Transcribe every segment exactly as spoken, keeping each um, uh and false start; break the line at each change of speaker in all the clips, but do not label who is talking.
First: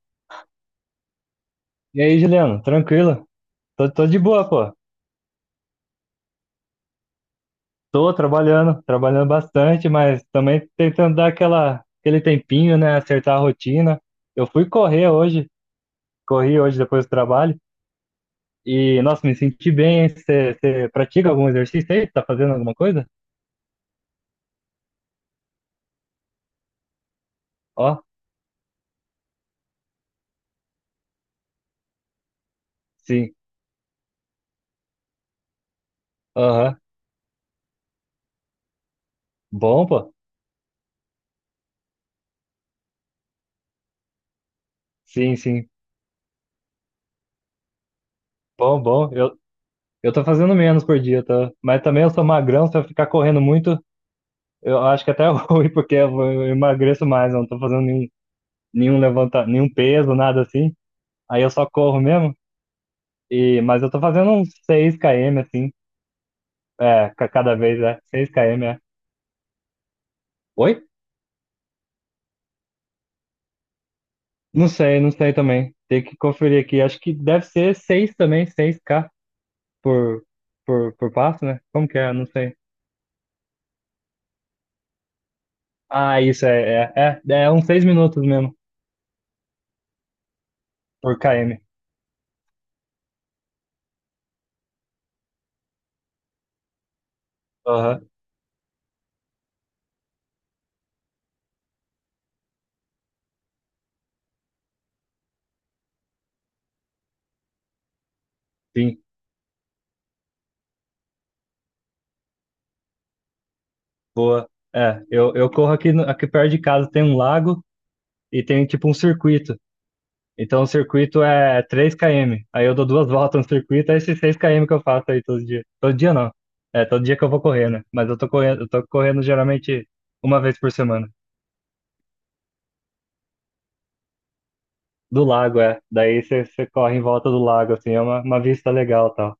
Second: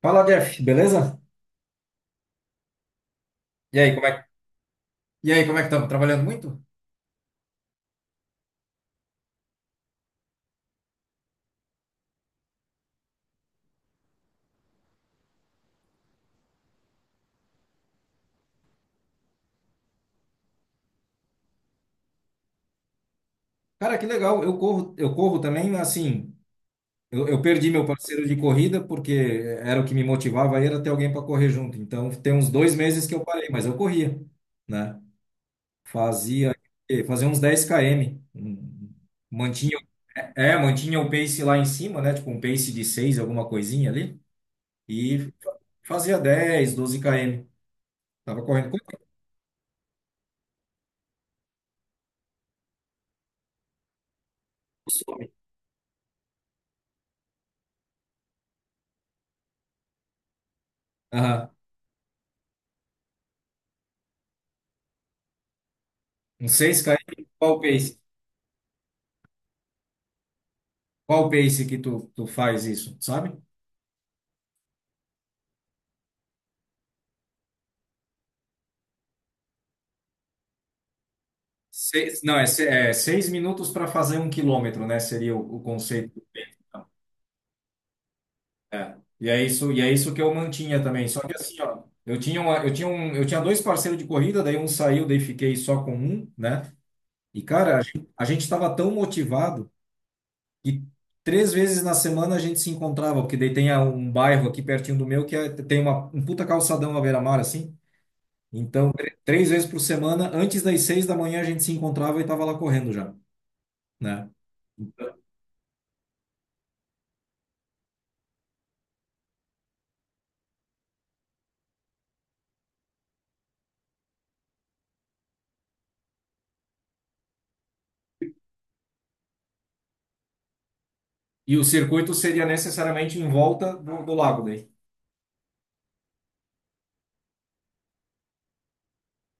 Fala, Jeff, beleza?
E aí, Juliano, tranquilo?
E aí,
Tô,
como
tô
é
de
que,
boa, pô.
e aí, como é que estamos? Trabalhando muito?
Tô trabalhando, trabalhando bastante, mas também tentando dar aquela, aquele tempinho, né? Acertar a rotina. Eu fui correr hoje, corri hoje depois do trabalho. E, nossa, me senti bem. Você pratica algum exercício aí? Tá fazendo alguma coisa?
Cara, que legal. Eu corro, eu corro também, mas, assim, eu, eu perdi meu
Ó,
parceiro de corrida porque era o que me motivava, aí era ter alguém para correr junto. Então, tem uns dois meses que eu
sim.
parei, mas eu corria, né? Fazia,
Aham.
fazia uns dez quilômetros. Hum, Mantinha,
Bom, pô.
é, é, mantinha o pace lá em cima, né? Tipo um pace de seis, alguma coisinha ali. E
Sim, sim.
fazia dez, doze quilômetros. Tava correndo.
Bom,
Quanto que
bom. Eu, eu tô fazendo menos por dia, tá? Mas também eu sou magrão, se eu ficar correndo muito, eu
eu
acho que até é
some?
ruim, porque eu eu emagreço mais, eu não tô fazendo nenhum nenhum levanta, nenhum peso, nada assim. Aí eu
Aham.
só corro mesmo. E, mas eu tô fazendo uns seis quilômetros assim,
Uns seis
é,
km,
ca-
qual
cada
o
vez
pace?
é seis quilômetros, é. Oi?
Qual o pace que tu, tu faz isso, sabe?
Não sei, não sei também. Tem que conferir aqui. Acho que deve ser seis também, seis k por por por passo, né? Como que é?
Seis,
Não
não, é,
sei.
se- é seis minutos para fazer um quilômetro, né? Seria o, o
Ah,
conceito.
isso é é é, é uns seis minutos mesmo
É. E é isso, e é isso que eu mantinha também.
por
Só que assim,
quilômetro.
ó, eu tinha uma, eu tinha um, eu tinha dois parceiros de corrida, daí um saiu, daí fiquei só com um, né? E cara, a
Aham.
gente a gente estava tão motivado que três vezes na semana a gente se encontrava, porque daí tem a- um bairro aqui pertinho do meu que é- tem uma, um puta calçadão à beira-mar assim. Então,
Sim.
tr- três vezes por semana, antes das seis da manhã, a gente se encontrava e estava lá correndo já, né?
Boa. É, eu, eu corro aqui no- aqui perto de casa tem um lago e tem tipo um circuito. Então o circuito é três quilômetros. Aí eu dou duas voltas no circuito, é esses seis quilômetros que eu faço aí todo dia. Todo dia não. É, todo dia que eu vou correr, né? Mas eu tô correndo, eu tô correndo geralmente uma vez por semana.
E o circuito seria necessariamente em volta do, do lago daí.
Do lago, é. Daí você você corre em volta do lago, assim, é uma, uma vista legal e tal.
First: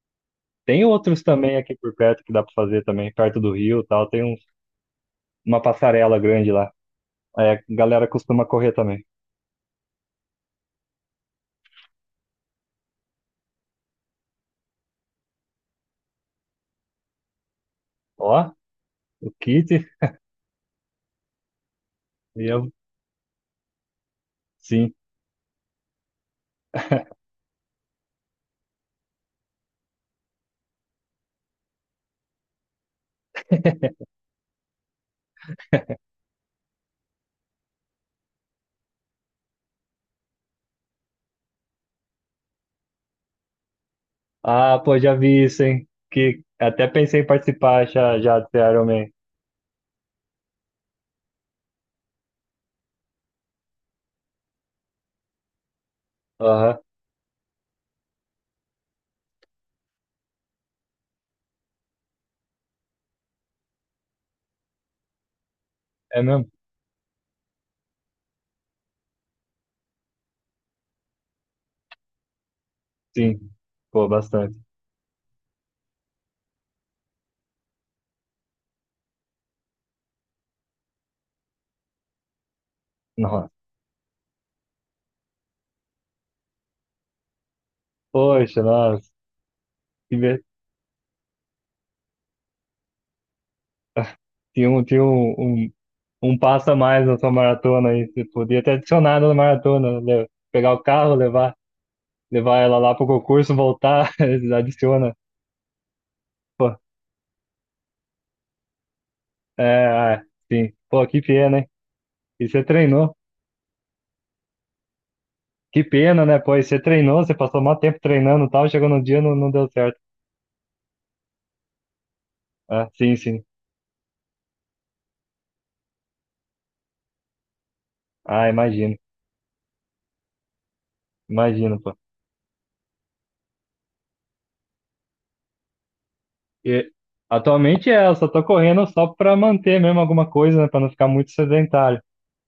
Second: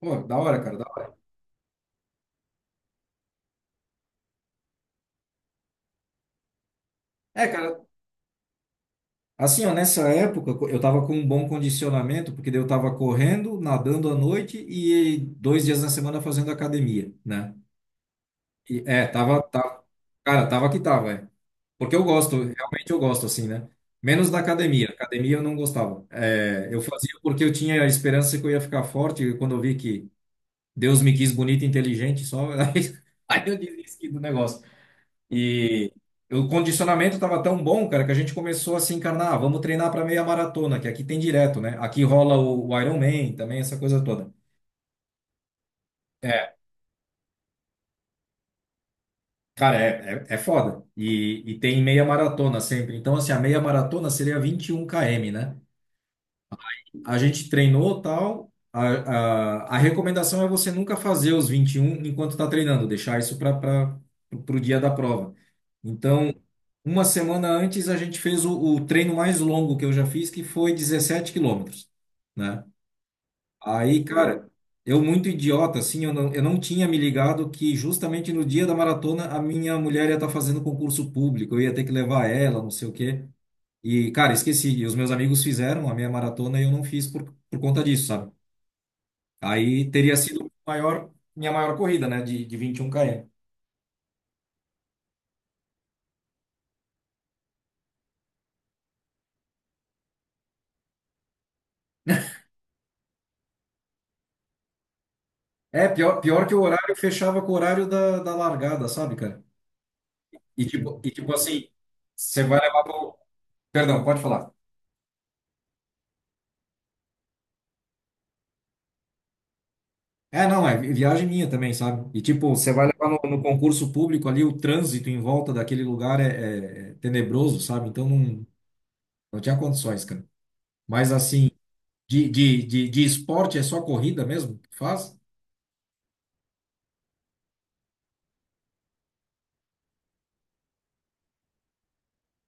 Pô, da hora, cara. Da
Tem
hora.
outros também aqui por perto que dá pra fazer também, perto do rio e tal. Tem um, uma passarela grande lá.
É,
Aí a
cara,
galera costuma correr também.
assim, ó, nessa época eu tava com um bom condicionamento, porque daí eu tava correndo, nadando à noite e dois dias na semana fazendo academia, né?
Ó,
E, é,
o
tava,
kit
tá- Cara, tava que tava, é. Porque eu gosto,
e eu,
realmente eu gosto, assim, né? Menos da academia.
sim.
Academia eu não gostava. É, eu fazia porque eu tinha a esperança que eu ia ficar forte, e quando eu vi que Deus me quis bonito e inteligente, só aí, aí eu desisti do negócio. E o condicionamento tava tão bom, cara, que a gente começou a se encarnar, "Ah, vamos treinar para meia maratona, que aqui tem direto, né? Aqui rola o, o Iron Man também, essa coisa toda.
Ah, pô, já vi isso, hein? Que
É,
até pensei em participar já, já do Iron Man.
cara, é, é, é foda. E, e tem meia maratona sempre. Então, assim, a meia maratona seria vinte e um quilômetros, né?
Aham.
A gente treinou tal. A, a, a recomendação é você nunca fazer os vinte e um enquanto está treinando, deixar isso para o dia da prova.
É
Então,
mesmo?
uma semana antes, a gente fez o, o treino mais longo que eu já fiz, que foi dezessete quilômetros, né?
Sim.
Aí,
Pô,
cara,
bastante.
eu muito idiota, assim, eu não, eu não tinha me ligado que justamente no dia da maratona a minha mulher ia estar fazendo concurso público, eu ia ter que levar ela, não sei o quê.
Nossa.
E, cara, esqueci. E os meus amigos fizeram a meia maratona e eu não fiz por, por conta disso, sabe?
Poxa, nossa.
Aí teria
Que ver-
sido maior, minha maior corrida, né? De, de vinte e um quilômetros.
Tinha um, tinha um, um, um passo a mais na sua maratona aí. Você podia ter adicionado na maratona, né? Pegar o carro, levar, levar ela lá pro concurso, voltar, adiciona.
É, pior, pior que o
Pô,
horário fechava com o horário da, da largada, sabe, cara?
é, é,
E
sim.
tipo,
Pô,
e
que
tipo
pena,
assim,
hein?
você
E
vai
você
levar
treinou.
pro... Perdão, pode falar.
Que pena, né? Pô, e você treinou, você passou maior tempo treinando e tal, chegou no dia não, não deu certo.
É, não, é vi- viagem minha também, sabe? E tipo, você vai
Ah,
levar
sim,
no, no
sim.
concurso público ali, o trânsito em volta daquele lugar é, é- é tenebroso, sabe? Então não,
Ah, imagino,
não tinha condições, cara. Mas assim,
imagino, pô.
De, de, de, de esporte é só corrida mesmo que faz?
E atualmente é, eu só tô correndo só pra manter mesmo alguma coisa, né, pra não ficar muito sedentário.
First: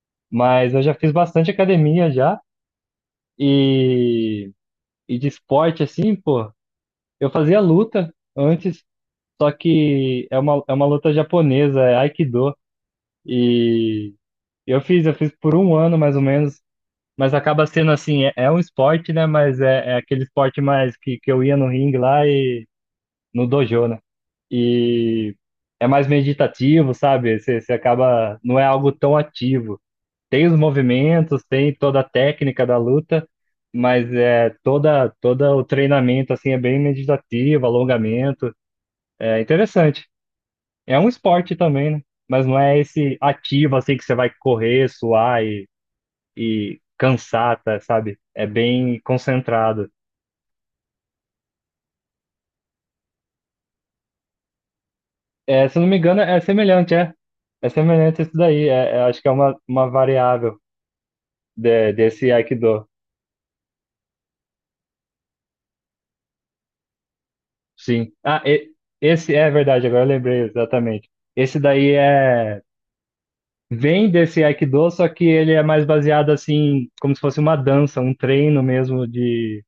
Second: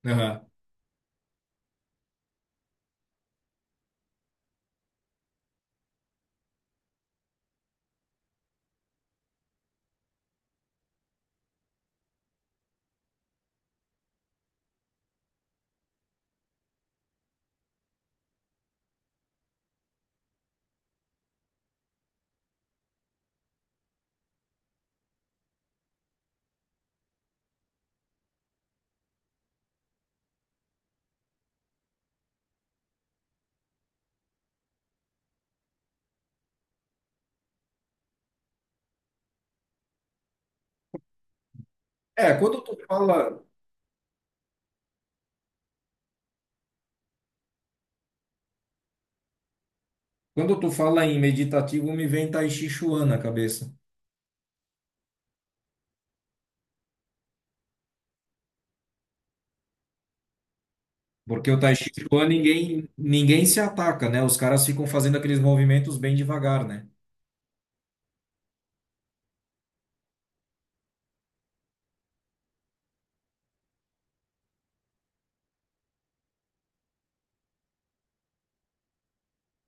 Aham.
Mas eu já fiz bastante academia já e, e de esporte assim, pô. Eu fazia luta antes, só que é uma, é uma luta japonesa, é Aikido. E eu fiz, eu fiz por um ano mais ou menos, mas acaba sendo assim, é, é um esporte, né, mas é, é aquele esporte mais que, que eu ia no ringue lá e no dojo, né? E é mais meditativo, sabe? Você, você acaba, não é algo tão ativo. Tem os movimentos, tem toda a técnica da luta, mas é toda toda o treinamento assim é bem meditativo, alongamento, é interessante. É um esporte também, né?
É,
Mas não
quando tu
é esse
fala,
ativo assim que você vai correr, suar e, e cansar, tá, sabe? É bem concentrado.
quando tu fala em meditativo, me vem Tai Chi Chuan na cabeça.
É, se eu não me engano, é semelhante, é. É semelhante a isso daí. É, é, acho que é uma, uma variável
Porque o Tai Chi
de-
Chuan
desse Aikido.
ninguém, ninguém se ataca, né? Os caras ficam fazendo aqueles movimentos bem devagar, né?
Sim. Ah, e- esse é verdade, agora eu lembrei exatamente. Esse daí é vem desse Aikido, só que ele é mais baseado assim, como se fosse uma dança, um treino mesmo de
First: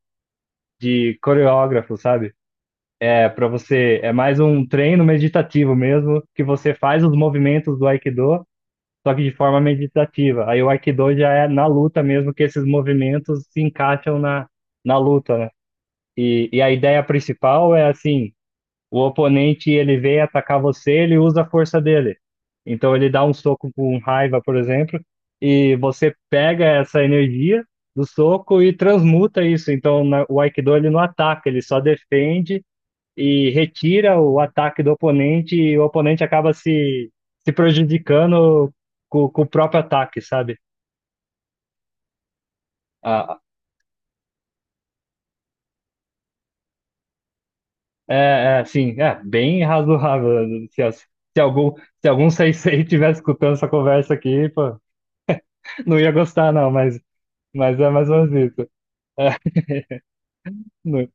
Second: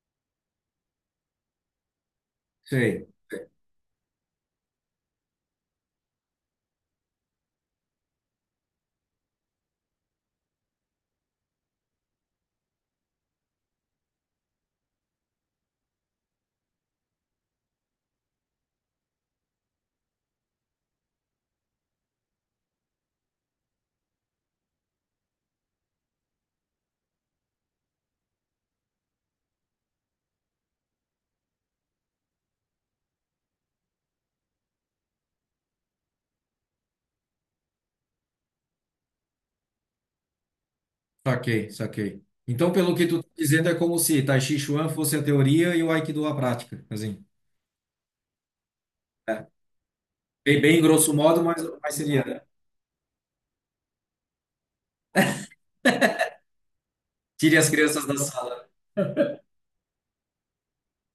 de coreógrafo, sabe?
Sei,
É para você, é mais um treino meditativo mesmo, que você faz os movimentos do Aikido, só que de forma meditativa. Aí o Aikido já é na luta mesmo que esses movimentos se encaixam na na luta, né? E, e a ideia principal é assim, o oponente ele vem atacar você, ele usa a força dele. Então ele dá um soco com raiva, por exemplo, e você pega essa energia do soco e transmuta isso. Então na- o Aikido ele não ataca, ele só defende e retira o ataque do oponente e o oponente acaba se, se prejudicando com, com o próprio ataque, sabe?
saquei, saquei. Então, pelo que tu tá
Ah,
dizendo, é como se Tai Chi Chuan fosse a teoria e o Aikido a prática, assim.
é, é assim, é bem razoável.
Bem, bem
Se,
grosso
se
modo, mas,
algum,
mas
se
seria,
algum
né?
sensei estiver escutando essa conversa aqui, pô. Não ia gostar, não, mas,
Tire as
mas é
crianças
mais
da
ou menos
sala.
isso. É, não-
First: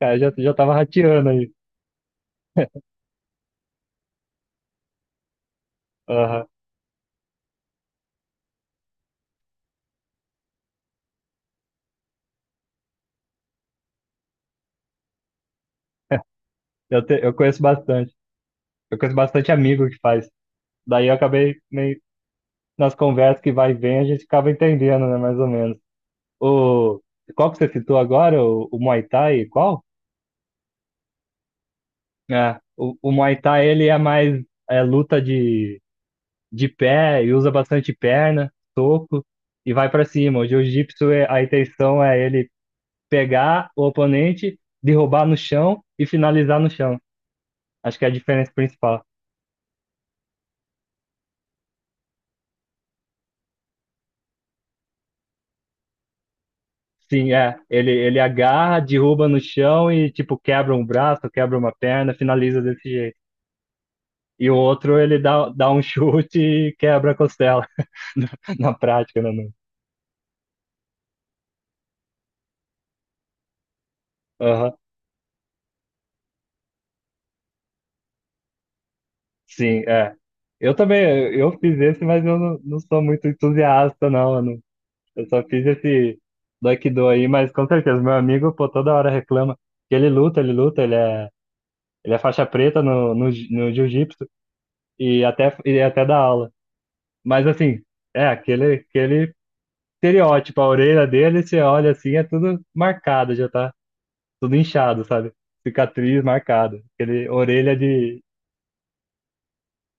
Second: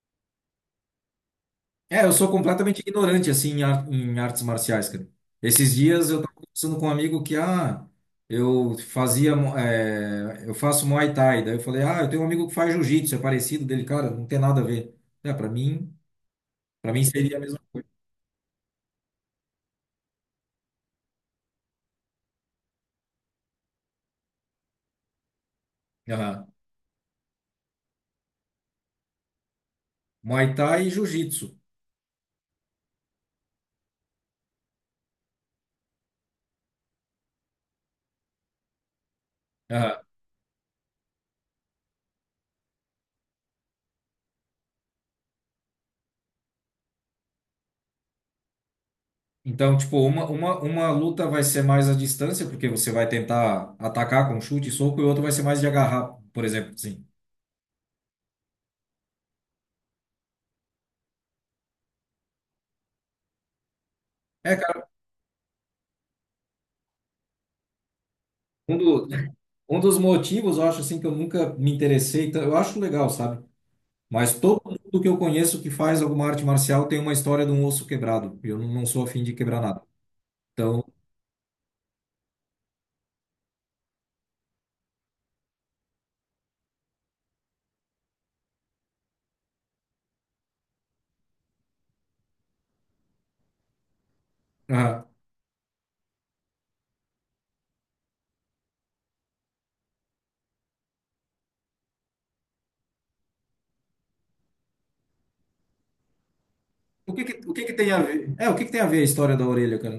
cara, já, já tava rateando aí.
É, eu sou completamente ignorante, assim, em, ar- em artes marciais, cara. Esses dias eu tava
Aham.
conversando com um amigo que, ah, eu fazia, mo- é, eu faço Muay Thai. Daí eu falei, ah, eu tenho um amigo que faz Jiu-Jitsu, é parecido dele, cara, não tem nada a ver. É, para mim, para mim
Eu, te- eu
seria a mesma
conheço
coisa.
bastante. Eu conheço bastante amigo que faz. Daí eu acabei meio nas conversas que vai e vem, a gente acaba entendendo, né? Mais ou menos.
Aham.
O, Qual que você citou agora? O, o Muay Thai? Qual?
Muay Thai e Jiu-Jitsu.
É, o, o Muay Thai, ele é mais é, luta de, de pé e usa bastante perna, soco e vai
Aham.
pra cima. O Jiu-Jitsu, é- a intenção é ele pegar o oponente, derrubar no chão e finalizar no chão. Acho que é a diferença principal.
Então, tipo, uma, uma, uma luta vai ser mais à distância, porque você vai tentar atacar com chute e soco, e outra vai ser mais de agarrar, por exemplo, assim.
Sim, é. Ele, ele agarra, derruba no chão e, tipo, quebra um braço, quebra uma perna, finaliza desse jeito. E
É,
o
cara,
outro, ele dá, dá um chute e quebra a costela, na
mundo
prática, né, mano?
Um dos motivos, eu acho assim, que eu nunca me interessei, tan- eu acho legal, sabe? Mas todo
Aham.
mundo que eu conheço que faz alguma arte marcial tem uma história de um osso quebrado. E eu não não sou afim de quebrar nada.
Sim, é. Eu
Então,
também, eu fiz esse, mas eu não, não sou muito entusiasta, não, mano. Eu só fiz esse Aikido aí, mas com certeza, meu amigo, pô, toda hora reclama que ele luta, ele luta, ele é Ele é faixa preta no, no, ji- no jiu-jitsu
ah,
e até, e até dá aula. Mas assim, é aquele, aquele estereótipo, a orelha dele, você olha assim, é tudo marcado, já tá tudo inchado, sabe? Cicatriz marcada.
o que
Aquele
que- o que
orelha
que tem a ver?
de.
É, o que que tem a ver a história da orelha, cara?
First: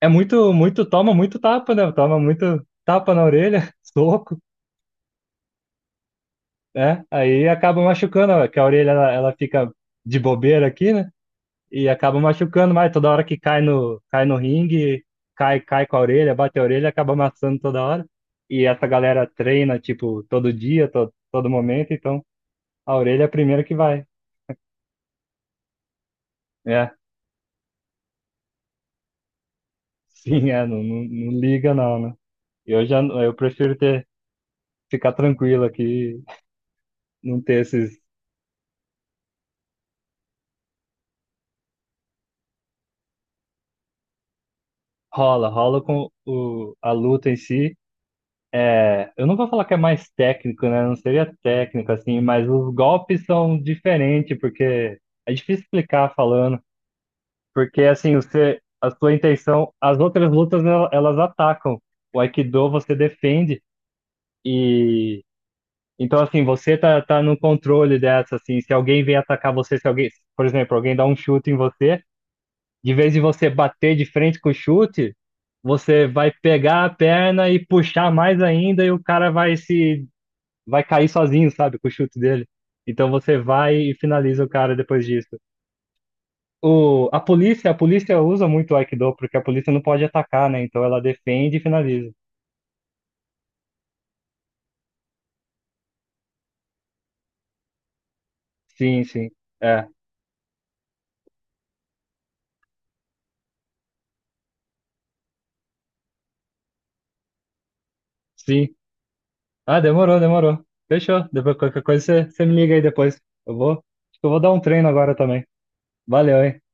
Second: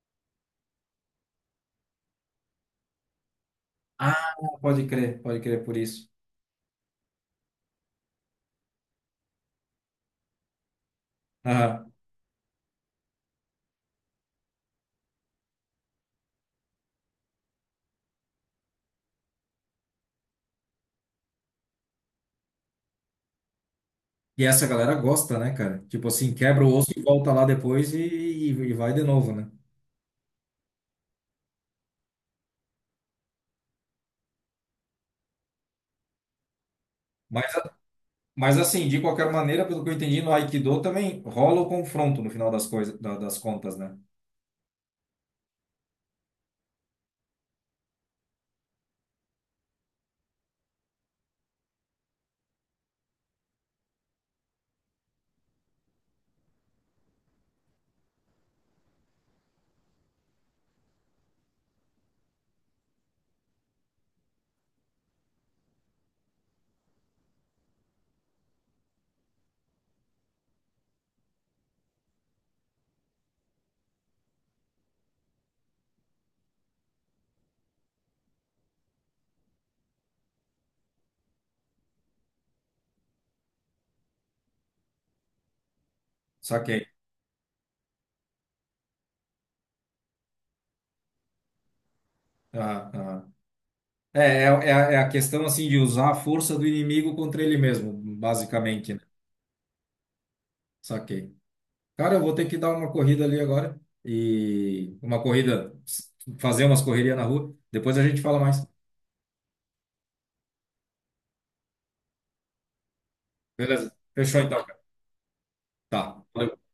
É muito, muito, toma muito tapa, né? Toma muito tapa na orelha,
Ah,
soco,
pode crer, pode crer por isso.
né? Aí acaba machucando, ó, que a orelha ela, ela fica de bobeira aqui, né?
Ah,
E acaba machucando mais toda hora que cai no, cai no ringue, cai, cai com a orelha, bate a orelha, acaba amassando toda hora. E essa galera treina, tipo, todo dia, todo, todo momento, então a orelha é a primeira que vai.
e essa galera gosta, né, cara? Tipo assim, quebra o osso
É,
e volta lá depois e, e, e vai de novo, né?
sim, é, não, não, não liga não, né? Eu já, eu prefiro ter, ficar tranquilo aqui, não
Mas,
ter esses...
mas assim, de qualquer maneira, pelo que eu entendi, no Aikido também rola o confronto no final das coisas, da- das contas, né?
Rola, rola com o, a luta em si. É, eu não vou falar que é mais técnico, né? Não seria técnico, assim, mas os golpes são diferentes, porque é difícil explicar falando. Porque, assim, você, a sua intenção, as outras lutas, el- elas atacam. O Aikido você defende e... Então, assim, você tá, tá no controle dessa, assim, se alguém vem atacar você, se alguém, por exemplo, alguém dá um chute em você, de vez de você bater de frente com o chute, você vai pegar a perna e puxar mais ainda e o cara vai se vai cair sozinho, sabe, com o chute dele. Então você vai e finaliza o cara depois disso.
Só que
O, a polícia, a polícia usa muito o Aikido, porque a polícia não pode atacar, né? Então ela defende e finaliza.
Ah, ah. É, é, é a é a questão assim de usar a força do inimigo contra ele mesmo, basicamente, né?
Sim, sim. É,
Saquei. Cara, eu vou ter que dar uma corrida ali agora e uma corrida, fazer umas correrias na rua. Depois a gente fala mais.
sim. Ah, demorou, demorou. Fechou. Depois qualquer coisa você, você me liga aí depois. Eu vou,
Beleza?
acho que eu vou
Fechou
dar um
então, cara.
treino agora também.
Tá.
Valeu, hein?
Valeu.